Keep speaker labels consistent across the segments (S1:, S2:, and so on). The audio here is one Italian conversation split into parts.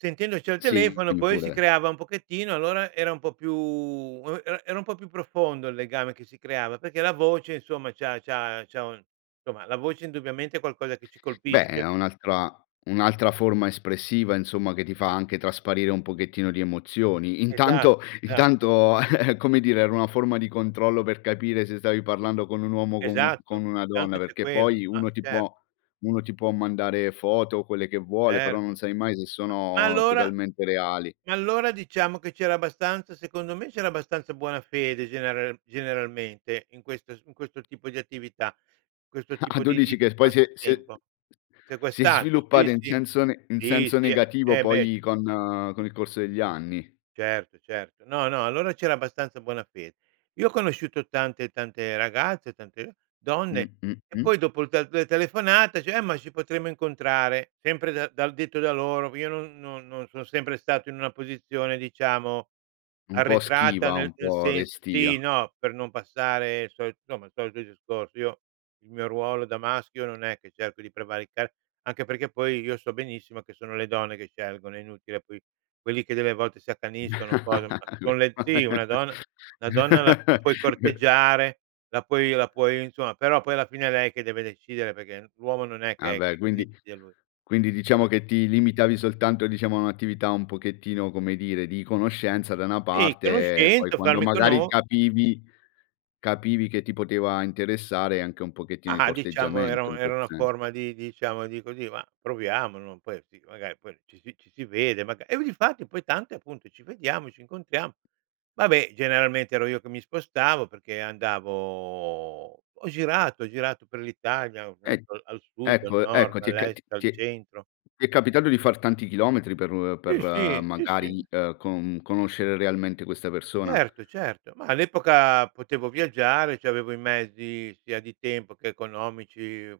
S1: Sentendoci al
S2: Sì,
S1: telefono
S2: dimmi
S1: poi si
S2: pure.
S1: creava un pochettino, allora era un po' più era era un po' più profondo il legame che si creava, perché la voce insomma c'ha c'ha c'ha un insomma, la voce indubbiamente è qualcosa che ci
S2: Beh,
S1: colpisce.
S2: è un'altra un'altra forma espressiva, insomma, che ti fa anche trasparire un pochettino di emozioni.
S1: Esat
S2: Intanto
S1: esatto.
S2: intanto come dire, era una forma di controllo, per capire se stavi parlando con un uomo o con u con
S1: Esatto,
S2: una donna,
S1: intanto c'è
S2: perché
S1: quello,
S2: poi,
S1: ah,
S2: uno ti
S1: cer
S2: può uno ti può mandare foto, o quelle che vuole, però non
S1: Certo.
S2: sai mai se
S1: Ma ma
S2: sono
S1: allora
S2: totalmente reali.
S1: ma allora diciamo che c'era abbastanza, secondo me c'era abbastanza buona fede genera generalmente, in questo in questo tipo di attività, questo
S2: Ah, a
S1: tipo
S2: tu
S1: di
S2: dici
S1: di di
S2: che poi si è si è
S1: passatempo.
S2: si è
S1: Sequestrato, sì,
S2: sviluppata in
S1: sì,
S2: senso ne in
S1: sì,
S2: senso
S1: sì
S2: negativo
S1: eh beh
S2: poi, con con il corso degli anni.
S1: Certo, certo. No, no allora c'era abbastanza buona fede. Io ho conosciuto tante tante ragazze, tante
S2: Mh,
S1: donne
S2: mh,
S1: e
S2: mh.
S1: poi dopo il te 2 telefonate, dice: "Eh ma ci potremmo incontrare," sempre dal da detto da loro, io non non non sono sempre stato in una posizione, diciamo,
S2: Un po'
S1: arretrata,
S2: schiva, un
S1: nel nel
S2: po'
S1: senso, sì,
S2: restia.
S1: no, per non passare il solito insomma il solito discorso. Io, il mio ruolo da maschio, non è che cerco di prevaricare, anche perché poi, io so benissimo che sono le donne che scelgono, è inutile, poi quelli che delle volte si accaniscono, cose ma son le sì una donna la
S2: [unintelligible]
S1: donna la la puoi corteggiare, la puoi la puoi insomma, però poi alla fine è lei che deve decidere perché l'uomo non è
S2: Ah
S1: che è
S2: beh, quindi
S1: decide lui.
S2: quindi diciamo che ti limitavi soltanto, diciamo, a un'attività un pochettino, come dire, di conoscenza da una
S1: Sì
S2: parte, e poi
S1: conoscente,
S2: quando
S1: farmi
S2: magari
S1: cono
S2: capivi capivi che ti poteva interessare, anche un pochettino di
S1: Ma, diciamo era
S2: corteggiamento
S1: un
S2: in
S1: era
S2: questo
S1: una
S2: senso.
S1: forma di diciamo di così, ma proviamo, non puoi sì magari poi ci si ci si vede, magari e difatti, poi tante appunto: "Ci vediamo e ci incontriamo." Vabbè, generalmente ero io che mi spostavo perché, andavo ho girato, ho girato per l'Italia, ho
S2: E
S1: girato al sud, al
S2: ecco
S1: nord,
S2: ecco ti è ca
S1: all'est,
S2: t
S1: al
S2: ti
S1: centro.
S2: ti è capitato di far tanti chilometri, per per
S1: Sì sì, sì sì.
S2: magari, ehm, co conoscere realmente questa persona?
S1: Certo, certo, ma all'epoca potevo viaggiare, c'avevo i mezzi sia di tempo che economici,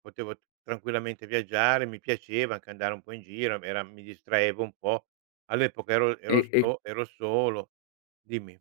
S1: potevo tranquillamente viaggiare, mi piaceva anche andare un po' in giro, mi era mi distraevo un po'. All'epoca ero ero
S2: E, e
S1: so ero solo. Dimmi.